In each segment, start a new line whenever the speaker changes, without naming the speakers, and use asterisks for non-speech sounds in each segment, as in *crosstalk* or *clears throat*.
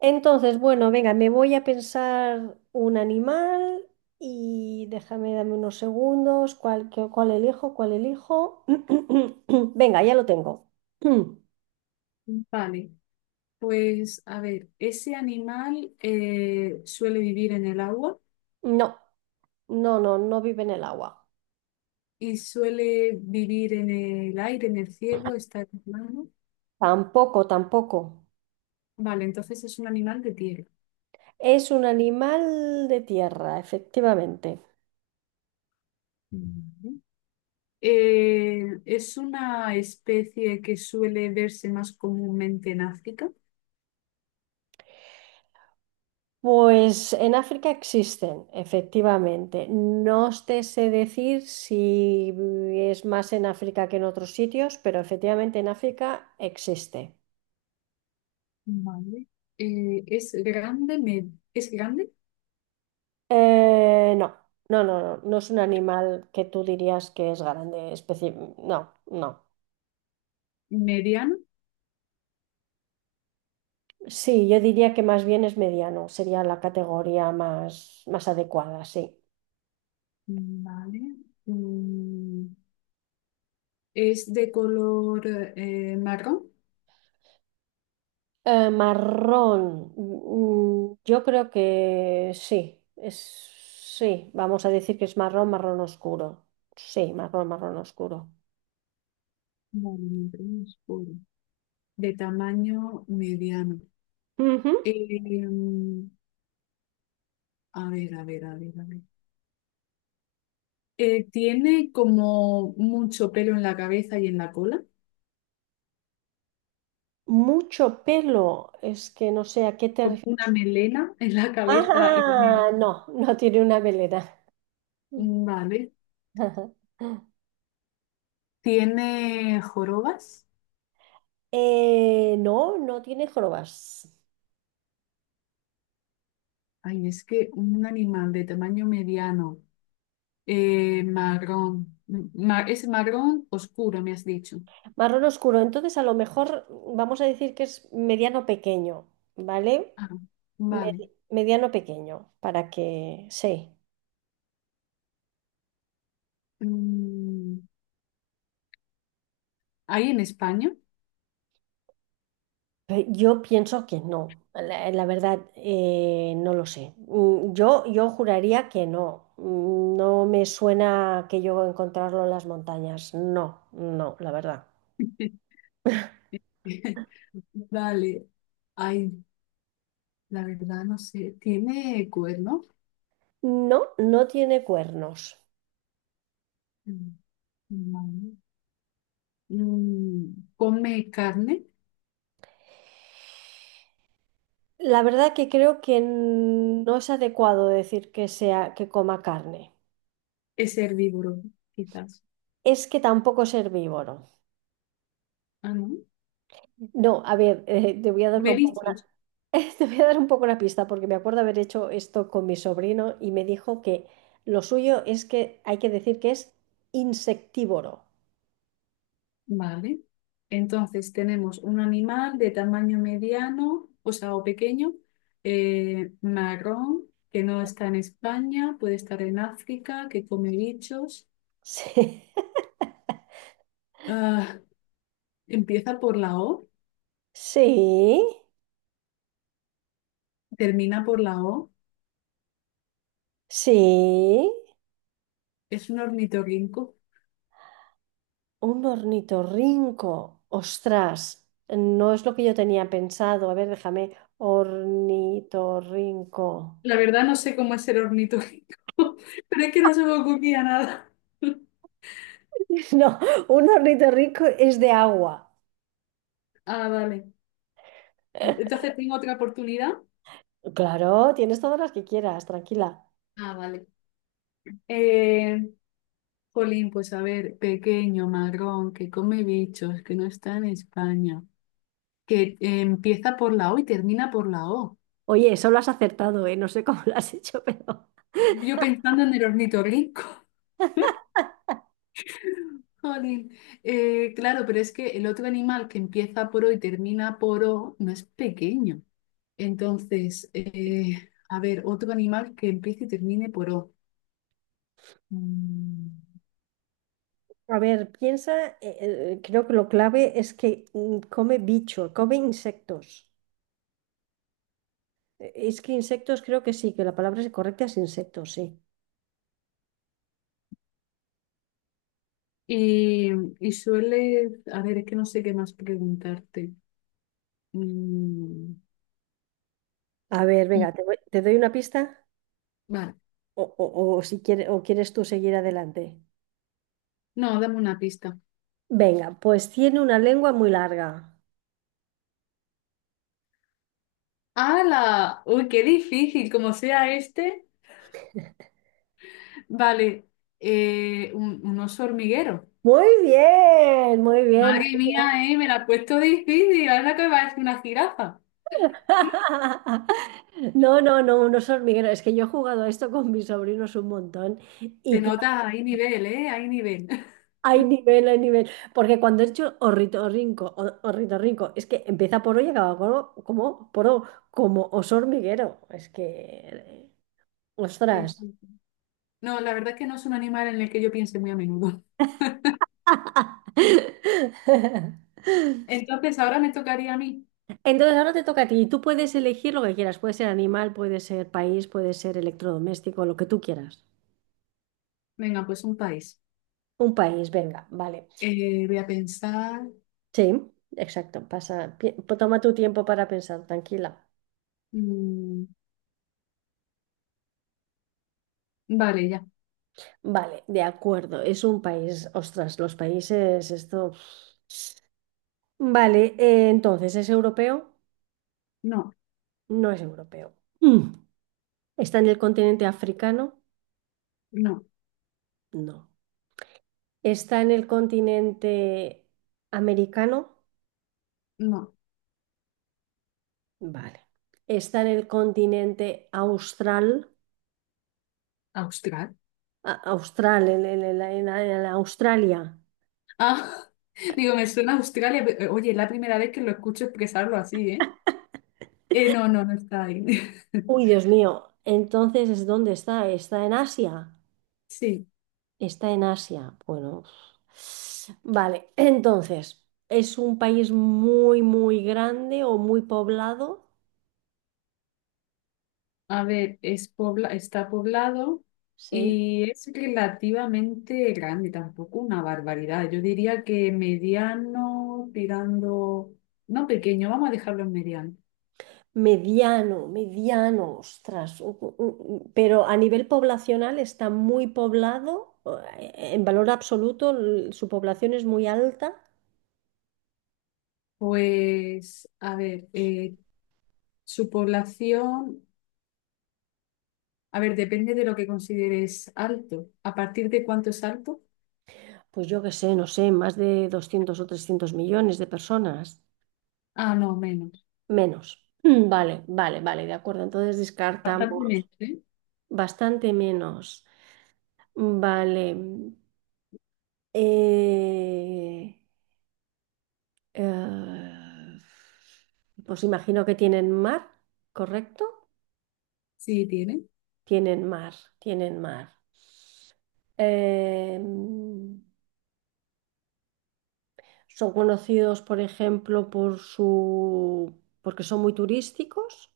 Entonces, bueno, venga, me voy a pensar un animal y déjame, dame unos segundos. ¿Cuál, cuál elijo? ¿Cuál elijo? *clears throat* Venga, ya lo tengo. *clears throat*
Vale, pues a ver, ese animal suele vivir en el agua
No, no, no, vive en el agua.
y suele vivir en el aire, en el cielo, está en el plano.
Tampoco, tampoco.
Vale, entonces es un animal de tierra.
Es un animal de tierra, efectivamente.
Ujú. Es una especie que suele verse más comúnmente en África.
Pues en África existen, efectivamente. No te sé decir si es más en África que en otros sitios, pero efectivamente en África existe.
Vale. Es grande,
Eh, no, no, no es un animal que tú dirías que es grande, no, no.
mediano.
Sí, yo diría que más bien es mediano, sería la categoría más, más adecuada, sí.
Vale. Mm, es de color marrón.
Marrón. Yo creo que sí. Es, sí, vamos a decir que es marrón, marrón oscuro. Sí, marrón, marrón oscuro.
Vale, marrón oscuro. De tamaño mediano.
Ujú.
Em, a ver, a ver, a ver, a ver. Tiene como mucho pelo en la cabeza y en la cola.
Mucho pelo. Es que no sé a qué te
Como
refieres.
una melena *laughs* en la cabeza y
Ah,
también.
no, no tiene una melena.
Vale.
*laughs*
Tiene jorobas.
No, no tiene jorobas.
Ay, es que un animal de tamaño mediano, marrón. Es marrón oscuro, me has dicho.
Marrón oscuro. Entonces, a lo mejor vamos a decir que es mediano pequeño, ¿vale?
Ah, vale.
Mediano pequeño, para que sí.
Mm, ¿Hay en España?
Pero yo pienso que no. La verdad, no lo sé. Yo juraría que no. No me suena que yo encontrarlo en las montañas. No, no, la verdad.
*laughs* Dale. Ay, la verdad no sé. ¿Tiene cuerno?
No, no tiene cuernos.
Mm, No. Come carne.
La verdad que creo que no es adecuado decir que sea que coma carne.
Es herbívoro, quizás.
Es que tampoco es herbívoro.
Ah, no.
No, a ver, te voy a dar una- un poco
Mariscos.
una, *laughs* te voy a dar un poco una pista porque me acuerdo haber hecho esto con mi sobrino y me dijo que lo suyo es que hay que decir que es insectívoro.
Vale. Entonces tenemos un animal de tamaño mediano, o sea, o pequeño, marrón, que no está en España, puede estar en África, que come bichos.
Sí,
Ah, empieza por la O,
*laughs* sí,
termina por la O.
sí,
Es un ornitorrinco.
un ornitorrinco. Ostras, no es lo que yo tenía pensado. A ver, déjame, ornitorrinco.
La verdad no sé cómo es el ornitorrinco, *laughs* pero es que no se me ocurría nada. *laughs*
*laughs* No, un ornitorrinco es de agua.
Ah, vale.
*laughs*
Entonces tengo otra oportunidad.
Claro, tienes todas las que quieras, tranquila.
Ah, vale. Eh, Jolín, pues a ver, pequeño, marrón, que come bichos, que no está en España, que empieza por la O y termina por la O.
Oye, eso lo has acertado, ¿eh? No sé cómo lo has hecho, *laughs* pero...
Yo pensando en el ornitorrinco. Jolín. Claro, pero es que el otro animal que empieza por O y termina por O no es pequeño. Entonces, a ver, otro animal que empiece y termine por O. Mm,
A ver, piensa, creo que lo clave es que come bicho, come insectos. Es que insectos creo que sí, que la palabra es correcta es insectos, sí.
Y, y suele, a ver, es que no sé qué más preguntarte. Mm,
A ver,
mm,
venga, te doy una pista
Vale,
o, o si quieres, o quieres tú seguir adelante.
no, dame una pista.
Venga, pues tiene una lengua muy larga.
¡Hala! ¡Uy, qué difícil! Como sea este. Vale, un oso hormiguero.
Muy bien, muy bien.
Madre mía, me la has puesto difícil. Ahora que parece una jirafa.
*laughs* No, unos hormigueros. Es que yo he jugado a esto con mis sobrinos un montón.
Te
Y.
notas, hay nivel, ¿eh? Hay nivel. *laughs*
Hay nivel, hay nivel. Porque cuando he hecho ornitorrinco, ornitorrinco, es que empieza por O y acaba por O, como oso hormiguero. Es que,
Sí,
ostras.
sí, sí. No, la verdad es que no es un animal en el que yo piense muy a menudo. *laughs*
*laughs*
Entonces, ahora me tocaría a mí.
Entonces ahora te toca a ti y tú puedes elegir lo que quieras. Puede ser animal, puede ser país, puede ser electrodoméstico, lo que tú quieras.
Venga, pues un país.
Un país, venga, vale.
Voy a pensar.
Sí, exacto. Toma tu tiempo para pensar, tranquila.
mm, vale, ya.
Vale, de acuerdo. Es un país, ostras, los países, esto. Vale, entonces, ¿es europeo?
No,
No es europeo. Mm. ¿Está en el continente africano?
no,
No. ¿Está en el continente americano?
no.
Vale. ¿Está en el continente austral?
Austral.
Austral, en Australia.
Ah, *laughs* digo, me suena a Australia. Pero, oye, es la primera vez que lo escucho expresarlo así, ¿eh? No, no, no está ahí. *laughs*
Uy, Dios mío. Entonces, ¿es dónde está? ¿Está en Asia?
Sí.
Está en Asia. Bueno. Vale, entonces, ¿es un país muy, muy grande o muy poblado?
A ver, es pobla, está poblado
Sí,
y es relativamente grande, tampoco una barbaridad. Yo diría que mediano, tirando, no pequeño, vamos a dejarlo en mediano.
mediano, mediano, ostras, pero a nivel poblacional está muy poblado, en valor absoluto su población es muy alta,
Pues, a ver, su población, a ver, depende de lo que consideres alto. ¿A partir de cuánto es alto?
pues yo qué sé, no sé, más de 200 o 300 millones de personas,
Ah, no, menos.
menos. *clears throat* Vale, vale, vale, de acuerdo, entonces
Bastante
descartamos
menos, ¿eh?
bastante menos. Vale. eh, eh, pues imagino que tienen mar, ¿correcto?
Sí, tiene.
Tienen mar, tienen mar. Em, son conocidos, por ejemplo, por su, porque son muy turísticos,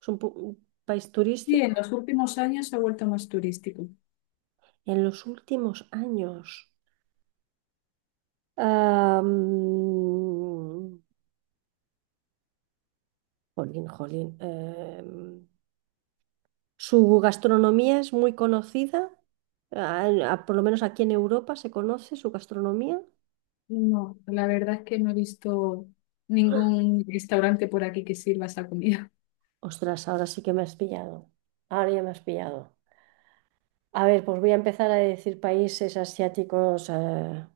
es un, un país
Sí, en
turístico.
los últimos años se ha vuelto más turístico.
En los últimos años, am, jolín, jolín, su gastronomía es muy conocida, por lo menos aquí en Europa se conoce su gastronomía.
No, la verdad es que no he visto ningún restaurante por aquí que sirva esa comida. *laughs*
Ostras, ahora sí que me has pillado, ahora ya me has pillado. A ver, pues voy a empezar a decir países asiáticos.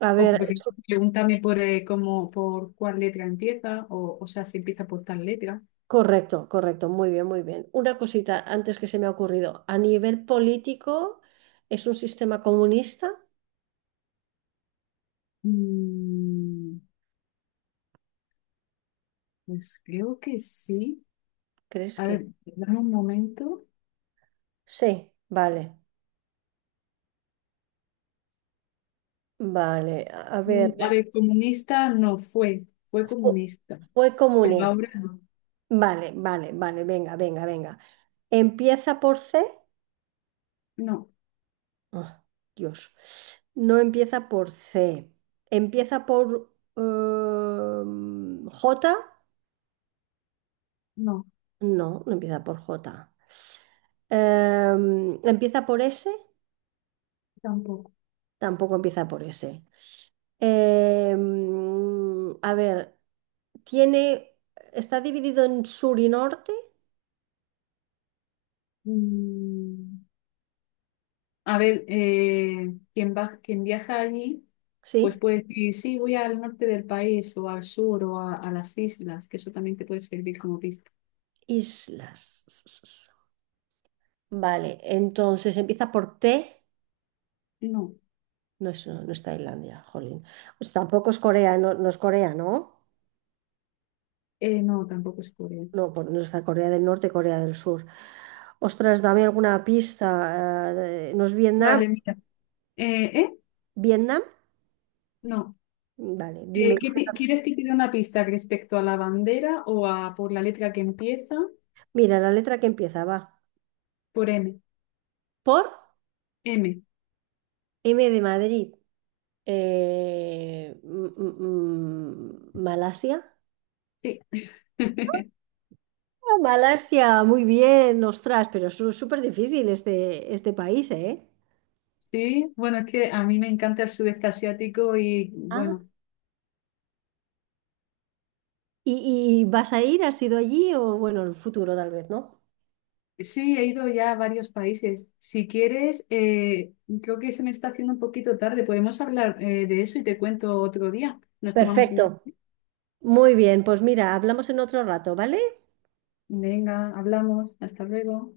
A
O
ver,
por
eso-
ejemplo, pregúntame por cómo, por cuál letra empieza, o sea, si empieza por tal letra.
correcto, correcto, muy bien, muy bien. Una cosita antes que se me ha ocurrido. A nivel político, ¿es un sistema comunista?
Mm, pues creo que sí.
¿Crees
A
que?
ver, dame un momento.
Sí, vale, vale. A ver,
A ver, comunista no fue, fue
fu-
comunista,
fue
pero
comunista.
ahora no.
Vale, vale, vale, venga, venga, venga. ¿Empieza por C?
No,
Ah, Dios, no empieza por C. Empieza por... J.
no,
No, no empieza por J. ¿Empieza por S?
tampoco.
Tampoco empieza por S. A ver, tiene, está dividido en sur y norte,
Mm, A ver, quien va, quien viaja allí,
¿sí?
pues puede decir, sí, voy al norte del país o al sur o a las islas, que eso también te puede servir como pista.
Islas. Vale, entonces empieza por T.
No,
No es, no es Tailandia, jolín. Pues tampoco es Corea, no, no es Corea, ¿no?
no, tampoco es Corea.
No, pues no está Corea del Norte, Corea del Sur. Ostras, dame alguna pista. ¿No es Vietnam?
Vale, mira. ¿Eh?
¿Vietnam?
No.
Vale, dime.
¿Quieres que te dé una pista respecto a la bandera o a por la letra que empieza?
Mira, la letra que empieza va.
Por M.
Por
M,
M de Madrid. Malasia.
sí. *laughs*
Ah, Malasia, muy bien, ostras, pero es súper difícil este, este país, ¿eh?
Sí, bueno, es que a mí me encanta el sudeste asiático y
Ah,
bueno,
y vas a ir? ¿Has ido allí? O bueno, en el futuro tal vez, ¿no?
sí, he ido ya a varios países. Si quieres, creo que se me está haciendo un poquito tarde. Podemos hablar de eso y te cuento otro día. Nos tomamos un
Perfecto.
café.
Muy bien, pues mira, hablamos en otro rato, ¿vale?
Venga, hablamos. Hasta luego.